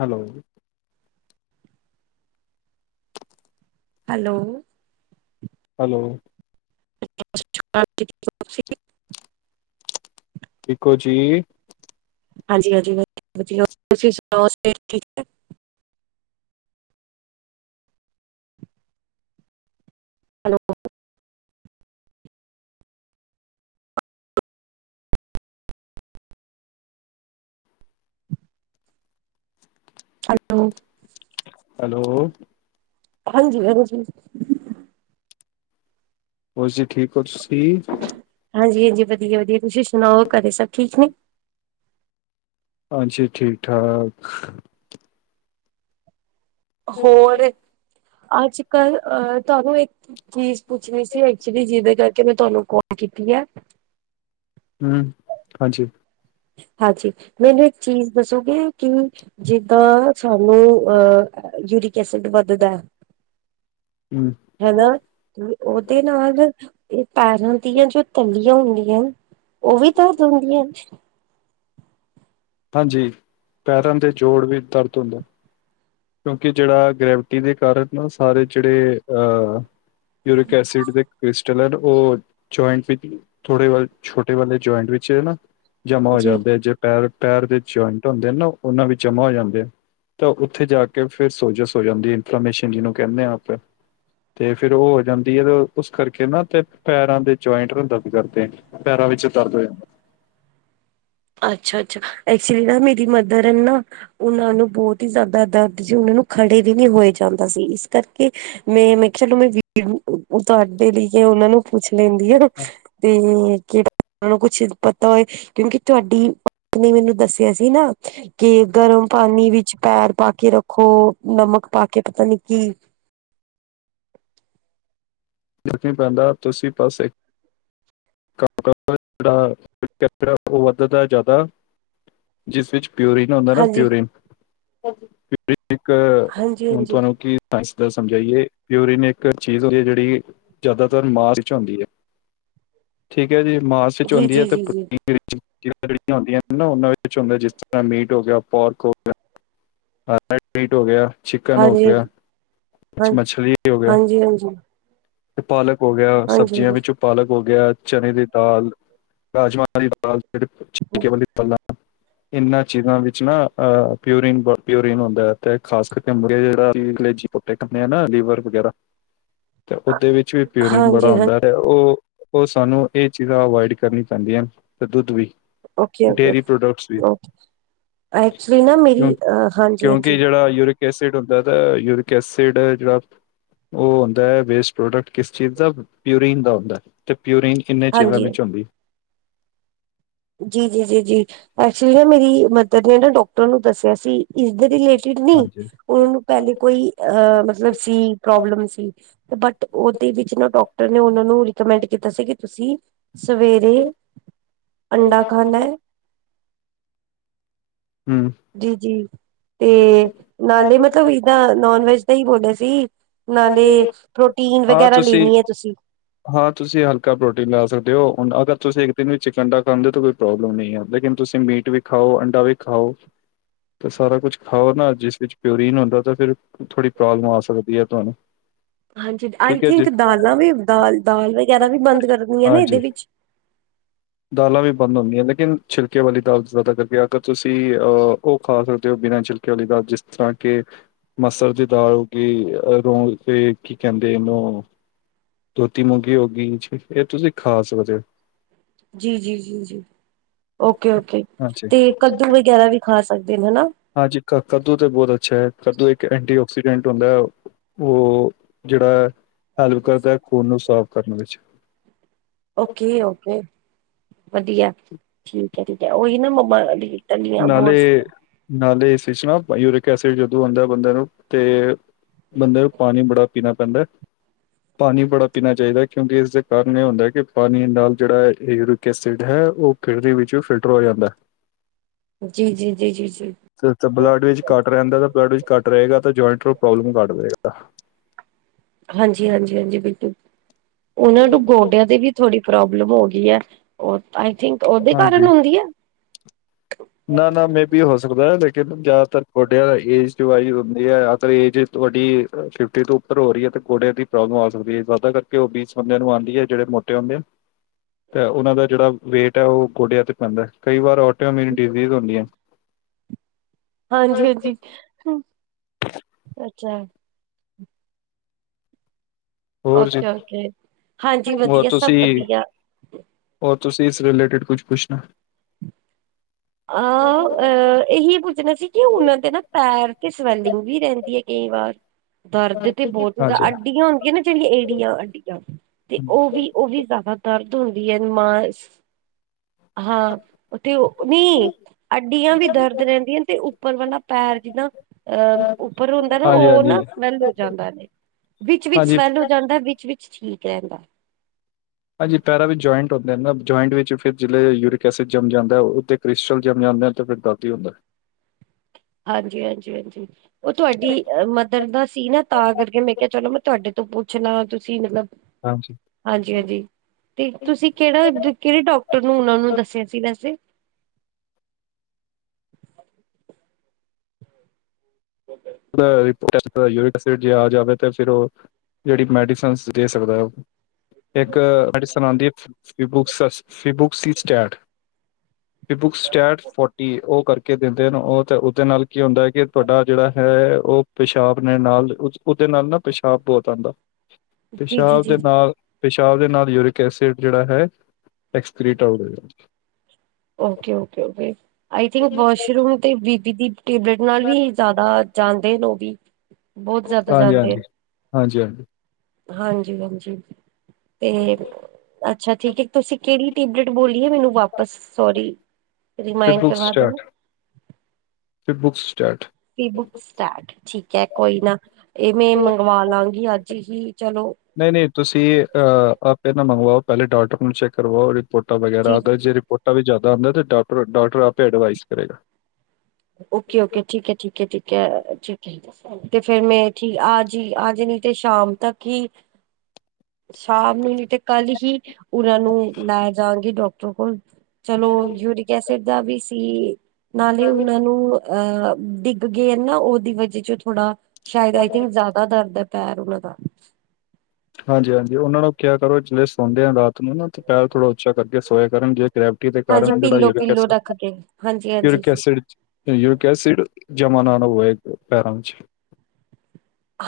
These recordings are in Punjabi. ਹੈਲੋ। ਹੈਲੋ। ਹੈਲੋ। ਸਤਿ ਸ੍ਰੀ ਅਕਾਲ ਜੀ ਹੋ ਤੁਸੀਂ? ਠੀਕ ਹੋ ਜੀ? ਹਾਂਜੀ-ਹਾਂਜੀ ਵਧੀਆ ਤੁਸੀਂ ਸੁਣਾਓ ਸਿਹਤ ਠੀਕ ਹੈ। ਹੈਲੋ, ਹੈਲੋ, ਹੈਲੋ, ਹਾਂਜੀ-ਹਾਂਜੀ। ਹੋਰ ਜੀ ਠੀਕ ਹੋ ਤੁਸੀ? ਹਾਂਜੀ-ਹਾਂਜੀ, ਵਧੀਆ-ਵਧੀਆ ਤੁਸੀਂ ਸੁਣਾਓ ਘਰੇ ਸਭ ਠੀਕ ਨੇ? ਹਾਂਜੀ। ਠੀਕ- ਠਾਕ। ਹੋਰ। ਅੱਜ-ਕੱਲ ਅਹ ਤੁਹਾਨੂੰ ਇੱਕ ਚੀਜ਼ ਪੁੱਛਣੀ ਸੀ ਐਕਚੁਲੀ ਜਿਹਦੇ ਕਰਕੇ ਮੈਂ ਤੁਹਾਨੂੰ ਕੋਲ ਕੀਤੀ ਹੈ। ਹਮ ਹਾਂਜੀ। ਹਾਂਜੀ ਮੈਨੂੰ ਇੱਕ ਚੀਜ਼ ਦੱਸੋਗੇ ਕਿ ਜਿੱਦਾਂ ਸਾਨੂੰ ਅਹ ਯੂਰਿਕ ਐਸਿਡ ਵੱਧਦਾ। ਹਮ। ਹਨਾ ਉਹਦੇ ਨਾਲ ਇਹ ਪੈਰਾਂ ਦੀਆਂ ਜੋ ਤਲੀਆਂ ਹੁੰਦੀਆਂ ਉਹ ਵੀ ਤਾਂ ਦਿੰਦੀਆਂ। ਹਾਂਜੀ। ਪੈਰਾਂ ਦੇ ਜੋੜ ਵੀ ਦਰਦ ਹੁੰਦੇ। ਕਿਉਂਕਿ ਜੇੜਾ ਗ੍ਰੈਵਿਟੀ ਦੇ ਕਾਰਨ ਨਾ ਸਾਰੇ, ਜਿਹੜੇ, ਅਹ ਯੂਰਿਕ ਐਸਿਡ ਦੇ ਟਵਿਸਟ ਜਲਣ ਉਹ ਜੁਆਇੰਟ ਵਿੱਚ, ਥੋੜੇ ਵ ਛੋਟੇ ਵਾਲੇ ਜੁਆਇੰਟ ਵਿੱਚ ਹੈ ਨਾ। ਜਮਾਂ ਹੋ ਜੀ ਜਾਂਦੇ ਜੇ ਪੈਰ, ਪੈਰ ਦੇ ਜੁਆਇੰਟ ਹੁੰਦੇ ਆ ਨਾ ਉਹਨਾਂ ਵਿੱਚ ਜਮਾ ਹੋ ਜਾਂਦੇ ਤਾਂ ਉੱਥੇ ਜਾ ਕੇ। ਫਿਰ ਸੋਜਿਸ ਹੋ ਜਾਂਦੀ, ਇਨਫੋਰਮੇਸ਼ਨ ਜਿਹਨੂੰ ਕਹਿੰਦੇ ਹਾਂ ਆਪਾਂ। ਤੇ ਫਿਰ ਉਹ ਹੋ ਜਾਂਦੀ, ਤੇ ਉਸ ਕਰਕੇ ਨਾ ਤੇ ਪੈਰਾਂ ਦੇ ਜੁਆਇੰਟ ਨੂੰ ਦਰਦ ਕਰਦੇ। ਪੈਰਾਂ ਵਿੱਚ ਦਰਦ ਰਹੇ ਅੱਛਾ -ਅੱਛਾ। ਐਕਚੁਲੀ ਨਾ ਮੇਰੀ ਮਦਰ ਐ ਨਾ ਉਹਨਾਂ ਨੂੰ ਬਹੁਤ ਹੀ ਜ਼ਿਆਦਾ ਦਰਦ ਸੀ ਉਹਨਾਂ ਨੂੰ ਖੜੇ ਵੀ ਨਹੀਂ ਹੋਏ ਜਾਂਦਾ ਸੀ ਇਸ ਕਰਕੇ। ਨਹੀ ਮੈਂ ਕਿਹਾ ਚਲ ਵੀੜ ਉਤਾਰ ਦੇ ਲਈ ਕਿ ਉਹਨਾਂ ਨੂੰ। ਪੁੱਛ ਲੈਂਦੀ ਏ, ਤੇ ਕਿਹੜਾ, ਨੂੰ ਕੁਛ ਪਤਾ ਹੋਏ, ਕਿਉਂਕਿ ਤੁਹਾਡੀ ਮੰਮੀ ਨੇ ਮੈਨੂੰ ਦੱਸਿਆ ਸੀ ਨਾ, ਕਿ ਗਰਮ ਪਾਣੀ ਵਿੱਚ ਪੈਰ ਪਾ ਕੇ ਰੱਖੋ, ਨਮਕ ਪਾ ਕੇ ਪਤਾ ਨੀ ਕੀ। ਦੇਖਣੀ ਪੈਂਦਾ, ਤੁਸੀਂ ਪਾਸੇ ਕੰਮ ਕੰਮ ਦਾ ਜੇੜਾ ਉਹ ਵੱਧਦਾ ਜ਼ਿਆਦਾ ਜਿਸ ਵਿੱਚ ਪਿਓਰੀਨ ਹੁੰਦਾ ਪਿਓਰੀਨ, ਪਿਓਰੀਨ ਇੱਕ, ਹੁਣ ਹਾਂਜੀ-ਹਾਂਜੀ-ਹਾਂਜੀ ਤੁਹਾਨੂੰ ਕਿ ਸਾਇੰਸ ਦਾ ਸਮਝਾਈਏ। ਪਿਓਰੀਨ ਇੱਕ ਚੀਜ਼ ਹੁੰਦੀ ਜਿਹੜੀ ਜ਼ਿਆਦਾਤਰ ਮਾਸ ਵਿੱਚ ਹੁੰਦੀ ਹੈ, ਠੀਕ ਹੈ ਜੀ, ਮਾਰਸ ਜੀ-ਜੀ-ਜੀ-ਜੀ ਵਿੱਚ ਹਾਂਜੀ ਜੀ ਜੀ ਹੁੰਦੀ ਹੈ ਤੇ ਜੀ ਜੀ ਵਿੱਚ ਜਿਹੜੀਆਂ ਹੁੰਦੀਆਂ ਨਾ ਉਹਨਾਂ ਵਿੱਚ ਹੁੰਦਾ ਜਿਸ ਤਰ੍ਹਾਂ ਮੀਟ ਹੋ ਗਿਆ, ਪੋਰਕ ਹੋ ਗਿਆ। ਹਰ ਨਾਈਟ ਮੀਟ ਹੋ ਗਿਆ। ਚਿਕਨ ਹੋ ਹਾਂਜੀ ਹਾਂ ਗਿਆ, ਕੁਛ ਮਛਲੀ ਹੋ ਗਿਆ। ਤੇ ਪਾਲਕ ਹੋ ਗਿਆ, ਸਬਜ਼ੀਆਂ ਹਾਂਜੀ-ਹਾਂਜੀ-ਹਾਂਜੀ-ਹਾਂਜੀ ਵਿੱਚੋਂ ਪਾਲਕ ਹੋ ਗਿਆ। ਚਣੇ ਦੀ ਦਾਲ, ਰਾਜਮਾਂਹ ਵਾਲੀ ਦਾਲ ਛਿਲਕੇ ਵਾਲੀ ਦਾਲ ਇਹਨਾਂ ਚੀਜ਼ਾਂ ਵਿੱਚ ਨਾ ਅ ਪਿਓਰੀਨ ਪਿਉਰੀਨ ਹੰਦਾ, ਤੇ ਖਾਸ ਕਰਕੇ ਮ ਜਿਹੜੇ ਚਿਕਨ ਖਾਂਦੇ ਨਾ, ਲੀਵਰ ਵੈਰਾ ਤੇ ਓਦੇ ਵਿੱਚ ਵੀ ਪਿਓਰੀਨ ਬੜਾ ਹਾਂਜੀ-ਹਾਂਜੀ ਆਦਾ। ਤੇ ਉਹ, ਉਹ ਸਾਨੂੰ ਇਹ ਚੀਜ਼ਾਂ 'ਅਵਾੋਇਡ' ਕਰਨੀਆਂ ਪੈਂਦੀਆਂ, ਤੇ ਦੁੱਧ ਵੀ। ਓਕੇ, ਡੇਅਰੀ ਪ੍ਰੋਡਕਟਸ ਵੀ ਓਕੇ ਐਕਚੁਲੀ ਨਾ ਮੇਰੀ ਹਾਂਜੀ। ਕਿ ਜਿਹੜਾ ਯੂਰਿਕ ਐਸਿਡ ਹੁੰਦਾ ਤਾਂ, ਯੂਰਿਕ ਐਸਿਡ ਜਿਹੜਾ ਉਹ ਹੁੰਦਾ ਵੇਸਟ ਪ੍ਰੋਡਕਟ ਕਿਸ ਚੀਜ਼ ਦਾ 'ਪਿਓਰੀਨ' ਦਾ ਹੁੰਦਾ ਹੈ। ਤੇ ਪਿਓਰੀਨ ਕਿੰਨੇ ਚਿਰਾਂ ਹਾਂਜੀ ਵਿੱਚ ਹੁੰਦੀ। ਜੀ, ਜੀ, ਜੀ, ਜੀ ਐਕਚੁਲੀ ਨਾ 'ਮੇਰੀ ਮਦਰ' ਨੇ ਨਾ ਡਾਕਟਰ ਨੂੰ ਦੱਸਿਆ ਸੀ। ਇਸਦੇ ਰਿਲੇਟਿਡ ਨੀ ਹਾਂਜੀ ਉਹਨਾਂ ਨੂੰ ਪਹਿਲੇ ਕੋਈ ਅ ਮਤਲਬ ਸੀ ਪ੍ਰੋਬਲਮ ਸੀ। ਬਟ ਉਹ ਓਦੇ ਵਿੱਚ ਨਾ ਡਾਕਟਰ ਨੇ ਉਹਨਾਂ ਨੂੰ 'ਰਿਕਮੈਂਟ' ਕੀਤਾ ਸੀ। ਕਿ ਤੁਸੀਂ ਸਵੇਰੇ ਅੰਡਾ ਖਾਣਾ ਹੈ। ਹਮ ਜੀ, ਜੀ ਤੇ ਨਾਲੇ ਮਤਲਬ ਇਹਦਾਂ 'ਨੋਨ ਵੈਜ'ਦਾ ਹੀ ਬੋਲਿਆ ਸੀ। ਨਾਲੇ ਪ੍ਰੋਟੀਨ ਵਗੈਰਾ ਲੈਣੀ ਆ ਤੁਸੀਂ। ਹਾਂ ਤੁਸੀਂ ਹਲਕਾ ਪ੍ਰੋਟੀਨ ਲੈ ਸਕਦੇ ਹੋ, ਅਗਰ ਤੁਸੀਂ ਇੱਕ ਦਿਨ ਵਿੱਚ ਇੱਕ ਅੰਡਾ ਖਾਂਦੇ ਤਾਂ ਕੋਈ ਪ੍ਰੌਬਲਮ ਨਹੀਂ ਹੈ ਲੇਕਿਨ ਤੁਸੀਂ ਮੀਟ ਵੀ ਖਾਓ, ਅੰਡਾ ਵੀ ਖਾਓ। ਤੇ ਸਾਰਾ ਕੁਛ ਖਾਓ ਨਾ ਜਿਸ ਵਿੱਚ ਪਿਓਰੀਨ ਹੁੰਦਾ ਤਾਂ ਫਿਰ ਥੋੜ੍ਹੀ ਪ੍ਰੋਬਲਮ ਆ ਸਕਦੀ ਆ ਤੁਹਾਨੂੰ। ਹਾਂਜੀ ਆਈ ਠੀਕ ਹੈ ਜੀ ਥਿੰਕ ਦਾਲਾਂ ਵੀ ਦਾਲ-ਦਾਲ ਵਗੈਰਾ ਵੀ ਬੰਦ ਕਰਨੀਆਂ ਨਾ ਇਦੇ ਵਿੱਚ। ਹ [inaudible] ਦਾਲਾਂ ਵੀ ਬੰਦ ਹੁੰਦੀਆਂ ਲੇਕਿਨ ਛਿਲਕੇ ਵਾਲੀ ਦਾਲ, ਜ਼ਿਆਦਾ ਕਰਕੇ ਅਗਰ ਤੁਸੀਂ ਅਹ ਉਹ ਖਾ ਸਕਦੇ ਹੋ ਬਿਨਾਂ ਛਿਲਕੇ ਲੀ ਦਾ ਜਿਸ ਤਰ੍ਹਾਂ ਕਿ 'ਮਸਰ' ਦੀ ਦਾਲ ਹੋਗੀ ਕੀ ਕਹਿੰਦੇ ਇਹਨੂੰ 'ਧੋਤੀ ਮੂੰਗੀ' ਹੋ ਗਈ ਇਹ ਤੁਸੀਂ ਖਾ ਸਕਦੇ ਹੋ। ਜੀ, ਜੀ, ਜੀ, ਜੀ ਓਕੇ, ਓਕੇ ਹਾਂਜੀ ਤੇ 'ਕੱਦੂ' ਵਗੈਰਾ ਵੀ ਖਾ ਸਕਦੇ ਐ ਹਨਾ। ਹਾਂਜੀ ਕ ਕੱਦੂ ਤਾਂ ਬਹੁਤ ਅੱਛਾ ਹੈ 'ਕੱਦੂ' ਇੱਕ ਐਂਟੀ 'ਆਕਸੀਡੈਂਟ' ਹੁੰਦਾ ਹੈ। ਉਹ ਜਿਹੜਾ ਹੈਲਪ ਕਰਦਾ ਆ 'ਖੂਨ' ਨੂੰ ਸਾਫ਼ ਕਰਨ ਵਿੱਚ। ਓਕੇ, ਓਕੇ ਵਧੀਆ ਠੀਕ ਹੈ, ਠੀਕ ਹੈ ਉਹੀ ਨਾ ਤਲੀਆਂ ਬਹੁਤ ਨਾਲੇ, ਨਾਲੇ ਇਸ ਵਿਚ ਨਾ 'ਯੂਰਿਕ ਐਸਿਡ' ਜਦੋਂ ਆਉਂਦਾ ਬੰਦੇ ਨੂੰ ਤੇ ਬੰਦੇ ਨੂੰ 'ਪਾਣੀ' ਬੜਾ ਪੀਣਾ ਪੈਂਦਾ। ਪਾਣੀ ਬੜਾ ਪੀਣਾ ਚਾਹੀਦਾ ਕਿਉਂਕਿ ਇਸਦੇ ਕਾਰਨ ਇਹ ਹੁੰਦਾ ਕਿ ਪਾਣੀ ਨਾਲ ਜਿਹੜਾ ਯੂਰਿਕ ਐਸਿਡ ਹੈ। ਉਹ ਕਿਡਨੀ ਵਿੱਚੋ ਫਿਲਟਰ ਹੋ ਜਾਂਦਾ ਐ। ਜੀ, ਜੀ, ਜੀ, ਜੀ, ਜੀ ਤੇ ਬਲੱਡ ਵਿੱਚ ਘੱਟ ਰਹਿੰਦਾ ਤਾਂ ਬਲੱਡ ਵਿੱਚ ਕੱਟ ਰਹੇਗਾ, ਤਾਂ ਜੁਆਇੰਟ ਨੂੰ ਪ੍ਰੋਬਲਮ ਕਰ ਰਹੇਗਾ। ਹਾਂਜੀ, ਹਾਂਜੀ, ਹਾਂਜੀ ਬਿਲਕੁ ਉਹਨਾਂ ਨੂੰ 'ਗੋਡਿਆਂ' ਦੇ ਵੀ ਥੋੜੀ ਪ੍ਰੋਬਲਮ ਹੋ ਗਈ ਆ। ਉਹ ਆਈ ਥਿੰਕ ਉਹਦੇ ਹਾਂਜੀ ਕਾਰਨ ਹੋਰਹੀਐ। ਨਾ, ਨਾ ਮੇ ਵੀ ਹੋ ਸਕਦਾ ਲੇਕਿਨ ਜ਼ਿਆਦਾਤਰ ਗੋਡਿਆਂ ਏਜ ਟੂ ਵਾਈਸ ਹੁੰਦੀ ਹੈ ਏਜ ਵੱਡੀ ਫਿਫਟੀ ਤੋਂ ਉੱਪਰ ਹੋ ਰਹੀ ਹੈ ਤੇ ਗੋੜੇ ਦੀ ਪ੍ਰੋਬਲਮ ਆ ਸਕਦੀ ਹੈ ਜ਼ਿਆਦਾ ਕਰਕੇ ਉਹ ਬੀਸ ਬੰਦਿਆਂ ਨੂੰ ਆਉਂਦੀ ਐ। ਜਿਹੜ ਤੇ ਉਹ ਦਾ ਜਿਹੜਾ ਵੇਟ ਹੈ ਉਹ ਗੋਡਿਆਂ ਤੇ ਪੈਂਦਾ। ਕਈ ਵਾਰ ਓਟਿਓ ਮੇਰੀ ਡਜ਼ ਹੁੰਦੀ ਐ। ਹਾਂਜੀ, ਹਾਂਜੀ ਅੱਛਾ। ਹੋਰ ਜੀ ਓਕੇ ਓਕੇ ਹਾਂਜੀ ਹੋਰ ਵਧੀਆ ਸਭ ਤੁਸੀਂ ਵਧੀਆ ਔਰ ਤੁਸੀਂ ਇਸ ਰਿਲੇਟਿਡ ਕੁਝ ਪੁੱਛਣਾ? ਆਹ, ਅਹ ਇਹੀ ਪੁੱਛਣਾ ਸੀ ਕਿ ਉਹਨਾਂ ਦੇ ਨਾ ਪੈਰ ਤੇ 'ਸਵੈਲਿੰਗ' ਜੀ ਰਹਿੰਦੀ ਹੈ। ਕਈ ਵਾਰ ਦਰਦ ਤੇ ਬਹੁਤਦਾ ਹਾਂਜੀ 'ਅੱਡੀਆਂ' ਹੁੰਦੀਆਂ ਨਾ ਜਿਹੜੀਆਂ ਏੜੀਆਂ ਅੱਡੀਆਂ। ਤੇ ਹਾਂਜੀ ਉਹ ਵੀ, ਉਹ ਵੀ ਜ਼ਿਆਦਾ ਦਰਦ ਹੁੰਦੀ ਹੈ ਨ ਮਾਸ ਹਾਂ ਤੇ ਨੀ ਅੱਡੀਆਂ ਵੀ ਦਰਦ ਰਹਿੰਦੀਆਂ ਤੇ, ਉੱਪਰ ਵਾਲਾ ਪੈਰ ਜਿਦਾ ਅ ਉੱਪਰ ਹੁੰਦਾ ਨਾ ਔ ਨਾ ਹਾਂਜੀ ਸਮੈਲ ਹੋ ਜਾਂਦਾ ਨੇ ਵਿੱਚ ਵਿਚ ਹਾਂਜੀ ਸਮਵੈਲ ਹੋ ਦਾ ਵਿੱਚ-ਵਿਚ ਠੀਕ ਰੈਂਦਾ। ਹਾਂਜੀ ਪੈਰਾ ਵਿੱਚ ਜੁਆਇੰਟ ਹੁੰਦੇ ਨਾ ਜੂਆਇੰਡ ਵਿੱਚ ਫੇਰ ਜਿਲੇ ਯੂੂਰਿਕ ਐਸਿਡ ਜਮ ਜਾਂਦਾ ਹੈ ਔਹ ਤੇ ਕ੍ਰਿਸਚਲ ਜਮ ਜਾਂਦਾ ਤੇ ਫੇਰ ਬਾ ਕੀ ਹੋਂਦੈ। ਹਾਂਜੀ- ਹਾਂਜੀ-ਹਾਂਜੀ। ਔ ਤੁਆਡੀ ਮਦਰ ਦਾ ਸੀ ਨਾ ਤਾਂ ਕਰਕੇ ਮੈਂ ਕਿਯਾ ਚਲੋ ਮੈਂ ਤੁਹਾਡੇ ਤੋਂ ਪੁੱਛਲਾ ਤੁਸੀਂ ਮਤਲਬ ਹਾਂਜੀ ਹਾਂਜੀ-ਹਾਂਜੀ ਤੇ ਤੁਸੀਂ ਕੇੜਾ ਦਿ- ਕੇਹੜੇ ਡੋਕਟਰ ਨੂੰ ਔਨਾਂ ਨੂੰ ਦੱਸਿਆ ਸੀ ਵੈਸੇ। ਓਕੇ। [unintelligible] ਭਰਾ ਵੀ ਪੂਰਾ-ਸੂਰਾ ਈ ਯੁਰਿਕ ਐਸਿਡ ਜੇ ਆ ਜਾਵੇ ਤੇ ਫੇਰ ਔ ਜੇੜੀ ਮੈਡੀਸਨ ਦੇ ਸਕਦੈ ਔ। ਇੱਕ ਮੈਡੀਸਨ ਆਂਦੀਏ, ਫਿਬੁਕ ਸਸ ਫਿਬੁਕ ਸੀਸ ਸਟਾਰਟ ਫਿ ਬੁਕ ਸਟੈਟ ਫੋਟੀ ਔਹ ਕਰਕੇ ਦਿੰਦੇ ਹਨ, ਔਹ ਤੇ ਔਦੇ ਨਾਲ ਕੀ ਹੋਂਦਾ ਹੈ ਕਿ ਤੁਹਾਡਾ ਜੇੜਾ ਹੈ, ਔ ਪੇਸ਼ਾਬ ਨੇ ਨਾਲ ਔਦੇ ਨਾਲ ਨਾ ਪੇਸ਼ਾਬ ਬੋਤ ਆਂਦਾ। ਜੀ ਜੀ ਪੇਸ਼ਾਬ ਦੇ ਜੀ ਨਾਲ ਪੇਸ਼ਾਬ ਦੇ ਨਾਲ ਯੂਰਿਕ ਐਸਿਡ ਜੇੜਾ ਹੈ, ਐਕਸਕ੍ਰੀਟ ਆਊਟ ਹੋਏਗਾ। Okay okay okay, I think washroom ਤੇ ਬੀ ਪੀ ਦੀ ਟੇਬਲੇਟ ਨਾਲ ਵੀ ਜ਼ਾਦਾ ਜਾਂਦੇ ਨ ਔ ਵੀ, ਬੋਤ ਜ਼ਾਦਾ ਹਾਂਜੀ ਜਾਂਦੇ ਹਾਂਜੀ ਨੇ। ਹਾਂਜੀ ਹਾਂਜੀ ਹਾਂਜੀ ਹਾਂਜੀ ਤੇ ਅੱਛਾ ਠੀਕ ਐ, ਤੁਸੀਂ ਕੇੜੀ ਟੇਬਲੇਟ ਬੋਲੀਏ ਮੈਨੂੰ ਵਾਪਸ ਸੋਰੀ ਰਿਮਾਇੰਡ ਫਿਬੁਕ ਕਰਵਾ ਦੇਣਾ ਸਟਾਰਟ, ਫਿਬੁਕ ਸਟਾਰਟ ਫਿਬੁੱਕ ਸਟਾਰਟ ਠੀਕ ਐ ਕੋਈ ਨਾ ਏ ਮੈ ਮੰਗਵਾ ਲਾਗੀ ਅੱਜ ਹੀ ਚਲੋ ਨਈ ਨਈ ਤੁਸੀਂ ਅ ਆਪੇ ਨਾ ਮੰਗਵਾਔ, ਪੈਲੇ ਡਾਕਟਰ ਨੂੰ ਚੈੱਕ ਕਰਵਾਔ ਰਿਪੋਰਟਾਂ ਵਗੈਰਾ ਜੀ ਜੀ ਆਂਦਾ ਜੀ ਜੇ ਪੋਟਾ ਵੀ ਜਾਦਾ ਆਂਦਾ ਤੇ ਡਾਕਟਰ ਡਾਕਟਰ ਆਪੇ ਐਡਵਾਈਸ ਕਰੇਗਾ। ਔਕੇ-ਔਕੇ ਠੀਕੈ -ਠੀਕੈ -ਠੀਕ ਐ, ਠੀਕੈ ਜੀ। ਤੇ ਫੇਰ ਮੈਂ ਠੀਕ ਆਜਈ ਆਜਨੀ ਤੇ ਸ਼ਾਮ ਤੱਕ ਈ ਸ਼ਾਮ ਨੂੰ ਨੀਤੇ ਕੱਲ ਹੀ ਉਨਾਂ ਨੂੰ ਲੈ ਜਾਗੀ ਡੋਕਟਰ ਕੋਲ। ਚਲੋ ਯੂਰਿਕ ਐਸਿਡ ਦਾ ਵੀ ਸੀ, ਨਾਲੇ ਨੂੰ ਅਹ ਡਿੱਗ ਗੇ ਨਾ ਔਦੀ ਵਜ੍ਹਾ ਚ ਥੋੜਾ, ਸ਼ਾਇਦ ਆਈ ਥਿੰਕ ਜਾ ਦਾ ਦਰਦ ਪੈਰ ਔਨਾਂ ਦਾ- ਹਾਂਜੀ -ਹਾਂਜੀ ਔਨਾਂ ਨੂੰ ਕਿਆ ਕਰੋ, ਜਿਲੇ ਸੌਂਦੇ ਆ ਰਾਤ ਨੂੰ ਨਾ ਤੇ ਪੈਰ ਥੋੜ੍ਹਾ ਉੱਚਾ ਕਰਕੇ ਸੋਏ ਕਰਨ ਜੇ ਗ੍ਰੈਵਿਟੀ ਦੇ ਹਾਂਜੀ ਕਾਰਨ ਜੋੜਾ ਪਿੱਲੋ ਯੂਰਿਕ ਪਿੱਲੋ ਐਸਿਡ- ਰੱਖ ਕੇ ਹਾਂਜੀ ਹਾਂਜੀ ਯੂਰਿਕ ਐਸਿਡ ਯੂਕੈਸਿਡ ਜਮਾ ਨਾ ਨਾ ਹੋਵੇ ਪੈਰਾਂ ਵਿੱਚ।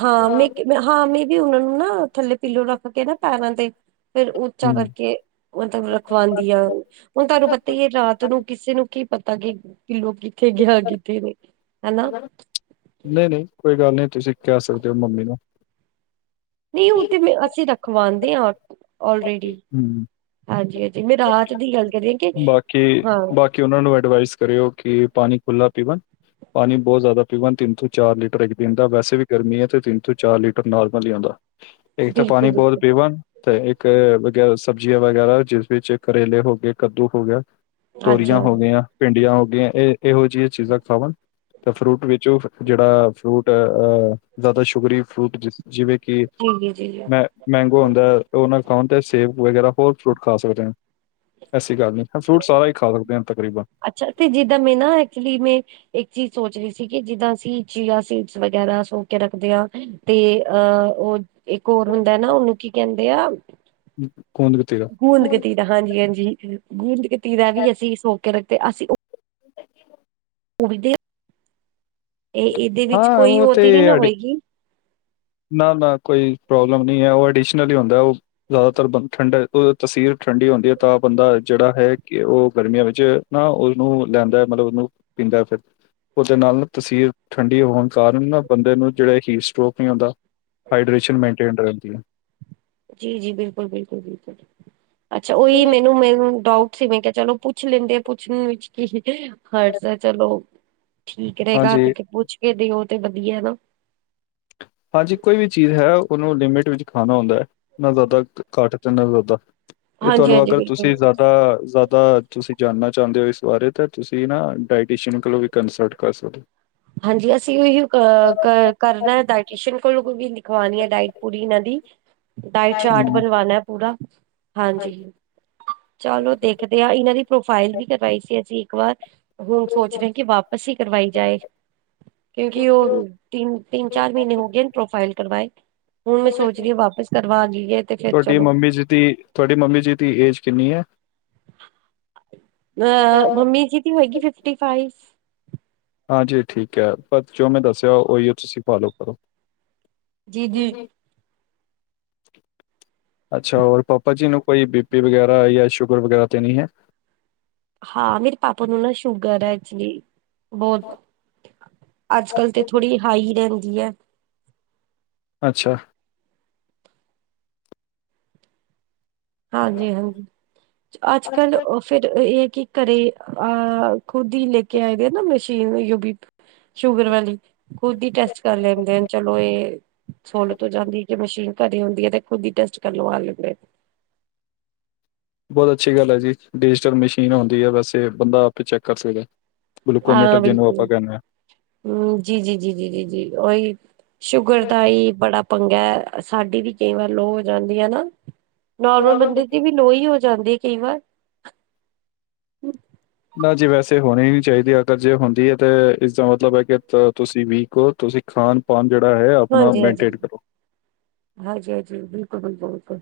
ਹਾਂ ਮੈਂ ਕ ਹਾਂ ਮੇ ਵੀ ਔਨਾ ਨੂੰ ਨਾ ਥੱਲੇ ਪਿੱਲੋ ਰੱਖ ਕੇ ਨਾ ਪੈਰਾਂ ਤੇ ਫੇਰ ਉੱਚਾ ਹੂੰ, ਕਰਕੇ ਮਤਲਬ ਰਖਵਾਉਂਦੀ ਆ, ਹੁਣ ਤਾਨੂੰ ਪਤਾ ਈ ਏ ਰਾਤ ਤਨੂੰ ਕਿਸੇ ਨੂੰ ਕੀ ਪਤਾ ਕਿ, ਕਿ ਪਿੱਲੋ ਕਿੱਥੇ ਗਿਆ ਕਿੱਥੇ ਨੀ। ਨਈ ਨਈ ਕੋਈ ਗੱਲ ਨੀ ਤੁਸੀਂ ਕੈ ਸਕਦੇ ਔ ਮੰਮੀ ਨੂੰ। ਨੀ ਔ ਤੇ ਮੈ ਅਸੀਂ ਰਖਵਾਂਦੇ ਆ ਆਲਰੇਡੀ, ਹੂੰ, ਹਾਂਜੀ -ਹਾਂਜੀ ਮੈਂ ਰਾਤ ਦੀ ਗੱਲ ਕਰੀ ਆ ਕਿ ਹਾਂ ਕਿ ਔਨਾ ਨੂੰ ਐਡਵਾਈਜ਼ ਕਰੇਔ ਕਿ ਪਾਣੀ ਖੁੱਲ੍ਹਾ ਪੀਵਣ ਪਾਣੀ ਬੋ ਜਾਦਾ ਪੀਵਨ ਤਿੰਨ ਤੋਂ ਚਾਰ ਲੀਟਰ ਇੱਕ ਦਿਨ ਦਾ, ਵੈਸੇ ਵੀ ਗਰਮੀ ਹੈ ਤੇ ਤਿੰਨ ਤੋਂ ਚਾਰ ਲੀਟਰ ਨਾਰਮਲ ਈ ਔਂਦਾ। ਇੱਕ ਤਾ ਬਿਲਕੁਲ ਪਾਣੀ ਬੋਤ ਬਿਲਕੁਲ ਪੀਵਨ, ਤੇ ਇਕ ਕ ਵਗੈ ਸਬਜ਼ੀਯਾਂ ਵਗੈਰਾ ਜਿਫਿਚਕ ਕਰੇਲੇ ਹੋ ਗਏ ਕੱਦੂ ਹੋ ਗਿਆ ਹਾਂਜੀ ਤੋਰੀਆਂ ਹੋ ਹਾਂਜੀ ਗਈਆਂ, ਭਿੰਡੀਆਂ ਹੋ ਗਈਆਂ, ਇਹ ਇਹੋ ਜਿਆਂ ਚੀਜ਼ਾਂ ਖਾਵਣ। ਤਾਂ ਫਰੂਟ ਵਿੱਚ ਔਹਅ ਜੇੜਾ, ਫਰੂਟ ਅ ਜ਼ਿਆਦਾ ਸ਼ੂਗਰੀ ਫਰੂਟ ਜਿਸ ਜਿਵੇਂ ਕਿ, ਜੀ ਜੀ ਜੀ ਮੈਂ ਮੈਗੋ ਹੁੰਦਾ ਉਹਨਾਂ ਖਾਣ ਤੇ ਸੇਬ ਵਗੈਰਾ ਹੋਰ ਫਰੂਟ ਖਾ ਸਕਦਾ। ਐਸੀ ਗੱਲ ਨਹੀਂ ਹੈ, ਜੀ। ਫਰੂਟ ਸਾਰਾ ਹੀ ਖਾ ਸਕਦੇ ਹਾ ਤਕਰੀਬਨ। ਅੱਛਾ ਤੇ ਜਿੱਦਾਂ ਮੈਂ ਨਾ ਐਕਚੁਲੀ ਮੈਂ ਇੱਕ ਚੀਜ਼ ਸੋਚ ਰਹੀ ਸੀ, ਕਿ ਜਿੱਦਾਂ ਅਸੀਂ ਚੀਆ ਸੀਟਸ ਵਗੈਰਾ ਸੋ ਕੇ ਰੱਖਦੇ ਹਾਂ ਤੇ ਅਹ ਉਹ ਇੱਕ ਹੋਰ ਹੁੰਦਾ ਨਾ, ਉਹਨੂੰ ਕੀ ਕਹਿੰਦੇ ਆ ਗੋਦ ਗਤੀਰਾ। ਗੂੰਦ ਗਤੀਰਾ ਹਾਂਜੀ ਹਾਂਜੀ, ਗੂੰਦ ਗਤੀਰਾ ਵੀ ਅਸੀਂ ਸੋਕ ਕੇ ਰੱਖਦੇ ਅਸੀਂ [inaudible] ਉਦੇ [unintelligible] ਇਹ ਇਹਦੇ ਵਿੱਚ ਕੋਈ ਉਹ ਤੇ ਨੀ ਨਾ ਹੋਏਗੀ। ਨਾ ਨਾ ਕੋਈ ਪ੍ਰੋਬਲਮ ਨਹੀਂ ਹੈ, ਉਹ ਅਡੀਸ਼ਨਲ ਹੁੰਦਾ ਉਹ ਜ਼ਿਆਦਾਤਰ ਬੰ ਠੰਡਾ ਤਸੀਰ ਠੰਡੀ ਹੁੰਦੀ ਹੈ, ਤਾਂ ਬੰਦਾ ਜਿਹੜਾ ਹੈ, ਕਿ ਉਹ ਗਰਮੀਆਂ ਵਿੱਚ ਨਾ ਉਹਨੂੰ ਲੈਂਦਾ ਏ, ਮਤਲਬ ਉਹਨੂੰ ਪੀਂਦਾ ਏ ਫਿਰ ਉਹਦੇ ਨਾਲ ਨਾ ਤਸੀਰ ਠੰਡੀ ਹੋਣ ਕਾਰਨ ਨਾ, ਬੰਦੇ ਨੂੰ ਜਿਹੜੇ ਹੀ ਸਟੋਕ ਨਹੀਂ ਆਉਂਦਾ। ਹਾਈਡ੍ਰੇਸ਼ਨ ਮੇਨਟੇਨ ਰਹਦੀ ਹੈ। ਜੀ-ਜੀ ਬਿਲਕੁਲ-ਬਿਲਕੁਲ-ਬਿਲਕੁਲ, ਅੱਛਾ ਉਓਹੀ ਮੈਨੂੰ ਮੈਨੂ ਡਾਊਟ ਫੇਰ ਮੈਂ ਕਿਆ ਚਲੋ ਪੁੱਛ ਲੈਂਦੇ ਆ ਪੁੱਛਣ ਵਿੱਚ ਕੀ ਹਰਜ ਐ। ਚਲੋ। ਠੀਕ ਰ‌ਏਗਾ ਤੇ ਹਾਂਜੀ ਪੁੱਛ ਕੇ ਦਿਓ ਤੇ ਵਧੀਆ ਨਾ। ਹਾਂਜੀ ਕੋਈ ਵੀ ਚੀਜ਼ ਹੈ ਓਨੂੰ ਲਿਮਿਟ ਵਿੱਚ ਖਾਣਾ ਹੁੰਦਾ ਐ। ਨਾ ਜਾਦਾ ਘੱਟ ਅ ਤੇ ਨਾ ਜਾਦਾ- ਤੇ ਹਾਂਜੀ ਤੁਆਨੂੰ ਹਾਂਜੀ ਅਗਰ ਬਿਲਕੁਲ ਤੁਸੀਂ ਜਾਦਾ ਜਾ ਦਾ ਤੁਸੀਂ ਜਾਣਨਾ ਚਾਂਦੇ ਓ ਇਸ ਬਾਰੇ ਤਾਂ ਤੁਸੀਂ ਨਾ ਡਾਇਟੀਸੀਅਨ ਕੋਲੋਂ ਵੀ ਕੰਸਲਟ ਕਰ ਸਕਦੇ। ਹਾਂਜੀ ਅਸੀਂ ਓਈ ਓ ਕਾ ਕ ਕਰਨਾ ਡਾਇਟੀਸ਼ੀਅਨ ਕੋਲੋਂ ਵੀ ਲਿਖਵਾਣੀ ਐ ਡਾਇਟ ਪੂਰੀ ਏਨਾਂ ਦੀ। ਡਾਈਟ ਸਕਦੇ ਚਾਰਟ ਹੋ ਬਣਵਾਣਾ ਪੂਰਾ। ਹਾਂਜੀ। ਚਲੋ ਦੇਖਦੇ ਆਂ। ਏਨਾਂ ਦੀ ਪ੍ਰੋਫਾਈਲ ਵੀ ਕਰਵਾਈ ਸੀ ਅਸੀਂ ਇੱਕ ਵਾਰ ਹੁਣ ਸੋਚ ਰੇਂ ਕੀ ਵਾਪਸ ਈ ਕਰਵਾਈ ਜਾਏ। ਕਿਉਂਕਿ ਓ ਤਿੰਨ- ਚਾਰ ਮੀਨੇ ਹੋ ਗਏ ਪ੍ਰੋਫਾਈਲ ਕਰਵਾਏ। ਹੁਣ ਮੈਂ ਸੋਚ ਰੀ ਆਂ ਵਾਪਸ ਕਰਵਾ ਲੀਏ। ਤੁਆਡੀ ਮੰਮੀ ਜੀ ਦੀ ਤੁਆਡੀ ਮੰਮੀ ਜੀ ਦੀ ਏਜ ਕਿੰਨੀ ਐ? ਅਹ ਮੰਮੀ ਜੀ ਦੀ ਹੋਏਗੀ ਫਿਫਟੀ ਫਾਈਵ। ਹਾਂਜੀ ਓ ਠੀਕ ਐ। ਪਰ ਜੋ ਮੈਂ ਦੱਸਿਆ ਓਈ ਓ ਤੁਸੀਂ ਫੋਲੋ ਕਰੋ। ਜੀ ਜੀ। [unintelligible] ਅੱਛਾ ਔਰ ਪਾਪਾ ਜੀ ਨੂੰ ਕੋਈ ਬੀ ਪੀ ਵਗੈਰਾ ਜਾਂ ਸ਼ੂਗਰ ਵਗੈਰਾ ਤੇ ਨਹੀ ਐ। ਹਾਂ ਮੇਰੇ ਪਾਪਾ ਨੂੰ ਨਾ ਸ਼ੂਗਰ ਐ ਐਕਚੁਲੀ। ਬੋਤ। ਅੱਜ ਕਲ ਤੇ ਥੋੜ੍ਹੀ ਹਾਈ ਰੈਂਦੀ ਐ। ਅੱਛਾ। ਹਾਂਜੀ ਹਾਂਜੀ। ਅੱਜ ਕੱਲ ਓ ਫੇਰ ਏ ਕੀ ਘਰੇ ਆਹ। ਖੁਦ ਈ ਲੈਕੇ ਆਏ ਦੇ ਨਾ ਮਸ਼ੀਨ ਯ ਬੀ ਪੀ- ਸ਼ੂਗਰ ਵਾਲੀ। ਖੁਦ ਈ ਟੈਸਟ ਕਰ ਲੈਂਦੇ ਨੇ। ਚਲੋ ਏ ਸਹੂਲਤ ਹੋ ਜਾਂਦੀ ਕਿ ਮਸ਼ੀਨ ਘਰੇ ਹੁੰਦੀ ਐ ਤੇ ਖੁਦ ਈ ਟੈਸਟ ਕਰਵਾ ਲੇਂਦੇ। ਬੋਤ ਅੱਛੀ ਗੱਲ ਐ ਜੀ। ਡਿਜੀਟਲ ਮਸ਼ੀਨ ਹੁੰਦੀ ਐ ਵੈਸੇ ਬੰਦਾ ਆਪੇ ਚੈੱਕ ਕਰ ਸਕਦਾ। ਗਲੂਕੋਮੀਟਰ ਹਾਂ ਜਿਹਨੂੰ ਬਿਲਕੁਲ ਆਪਾਂ ਕਹਿੰਦੇ ਹਾਂ। ਹੂਊ ਜੀ -ਜੀ -ਜੀ -ਜੀ -ਜੀ -ਜੀ ਓਈ। ਸ਼ੂਗਰ ਦਾ ਏਈ ਬੜਾ ਪੰਗਾ। ਸਾਡੀ ਵੀ ਕਈ ਵਾਰ ਲੋਅ ਹੋ ਜਾਂਦੀ ਐ ਨਾ। ਨੋਰਮਲ ਬੰਦੇ ਦੀ ਵੀ ਲੋ ਈ ਹੋ ਜਾਂਦੀ ਐ ਕਈ ਵਾਰ। ਨਾ ਜੀ ਵੈਸੇ ਹੋਣੀ ਨੀ ਚਾਈਦੀ। ਅਗਰ ਜੇ ਹੁੰਦੀ ਏ ਤੇ ਇਸਦਾ ਮਤਲਬ ਐ ਕਿ ਤੁਸੀਂ ਵੀਕ ਓ। ਤੁਸੀਂ ਖਾਣ ਪਾਣ ਜੇੜਾ ਐ ਆਪਣਾ ਮੇਨਟੇਟ ਕਰੋ। ਹਾਜੀ-ਹਾਜੀ, ਬਿਲਕੁਲ- ਬਿਲਕੁਲ-ਬਿਲਕੁਲ।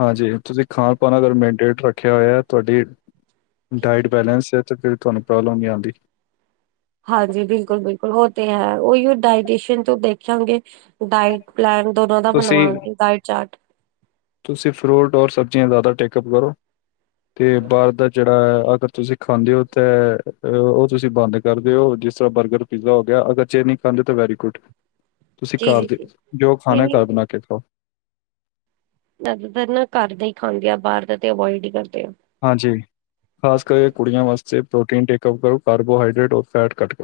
ਹਾਂਜੀ, ਤੁਸੀਂ ਖਾਣ-ਪਾਣ ਅਗਰ ਮੇਨਟੇਟ ਰੱਖਿਆ ਹੋਇਆ, ਤੁਆਡੀ ਡਾਇਟ ਬੈਲੇਂਸ ਏ ਤੇ ਫੇਰ ਤੁਆਨੂੰ ਪ੍ਰੋਬਲਮ ਨੀ ਆਂਦੀ। ਹਾਂਜੀ, ਬਿਲਕੁਲ-ਬਿਲਕੁਲ ਓ ਤੇ ਹੈ, ਓਈਓ ਡਾਇਟੇਸ਼ਨ ਤੋਂ ਦੇਖਾਂਗੇ ਡਾਇਟ ਪਲੈਨ ਦੋਨਾਂ ਦਾ ਤੁਸੀਂ ਬਣਵਾਕੇ, ਡਾਇਟ ਚਾਰਟ। ਤੁਸੀਂ ਫਰੂਟ ਔਰ ਸਬਜ਼ੀਆਂ ਜਾਦਾ ਟੇਕਅਪ ਕਰੋ। ਤੇ ਬਾਰ ਦਾ ਜੇੜਾ, ਅਗਰ ਤੁਸੀਂ ਖਾਂਦੇ ਓ ਤੈ, ਓ ਤੁਸੀਂ ਬੰਦ- ਕਰਦੇ ਓ, ਜਿਸ ਤਰ੍ਹਾਂ ਬਰਗਰ, ਪੀਜ਼ਾ ਹੋਗਿਆ ਅਗਰ ਜੇ ਨ‌ਈ ਖਾਂਦੇ ਤਾਂ ਵੈਰੀ ਗੁੱਡ। ਤੁਸੀਂ ਜੀ ਜੀ ਘਰ ਦੇ, ਜੀ ਜੋ ਨਹੀਂ ਖਾਣਾ ਨਹੀਂ ਘਰ ਬਣਾਕੇ ਖਾਓ। ਜਾਦਾਤਰ ਨਾ ਘਰ ਦਾ ਈ ਖਾਂਦੇ ਆਂ, ਬਾਰ ਦਾ ਤੇ ਅਵੋਇਡ ਈ ਕਰਦੇ ਆਂ। ਹਾਂਜੀ, ਖਾਸ ਕਰਕੇ ਕੁੜੀਆਂ ਵਾਸਤੇ ਪ੍ਰੋਟੀਨ ਟੇਕਅਪ ਕਰੋ, ਕਾਰਬੋਹਾਈਡ੍ਰੇਟ ਔਰ ਫੈਟ ਘੱਟ ਕਰੋ।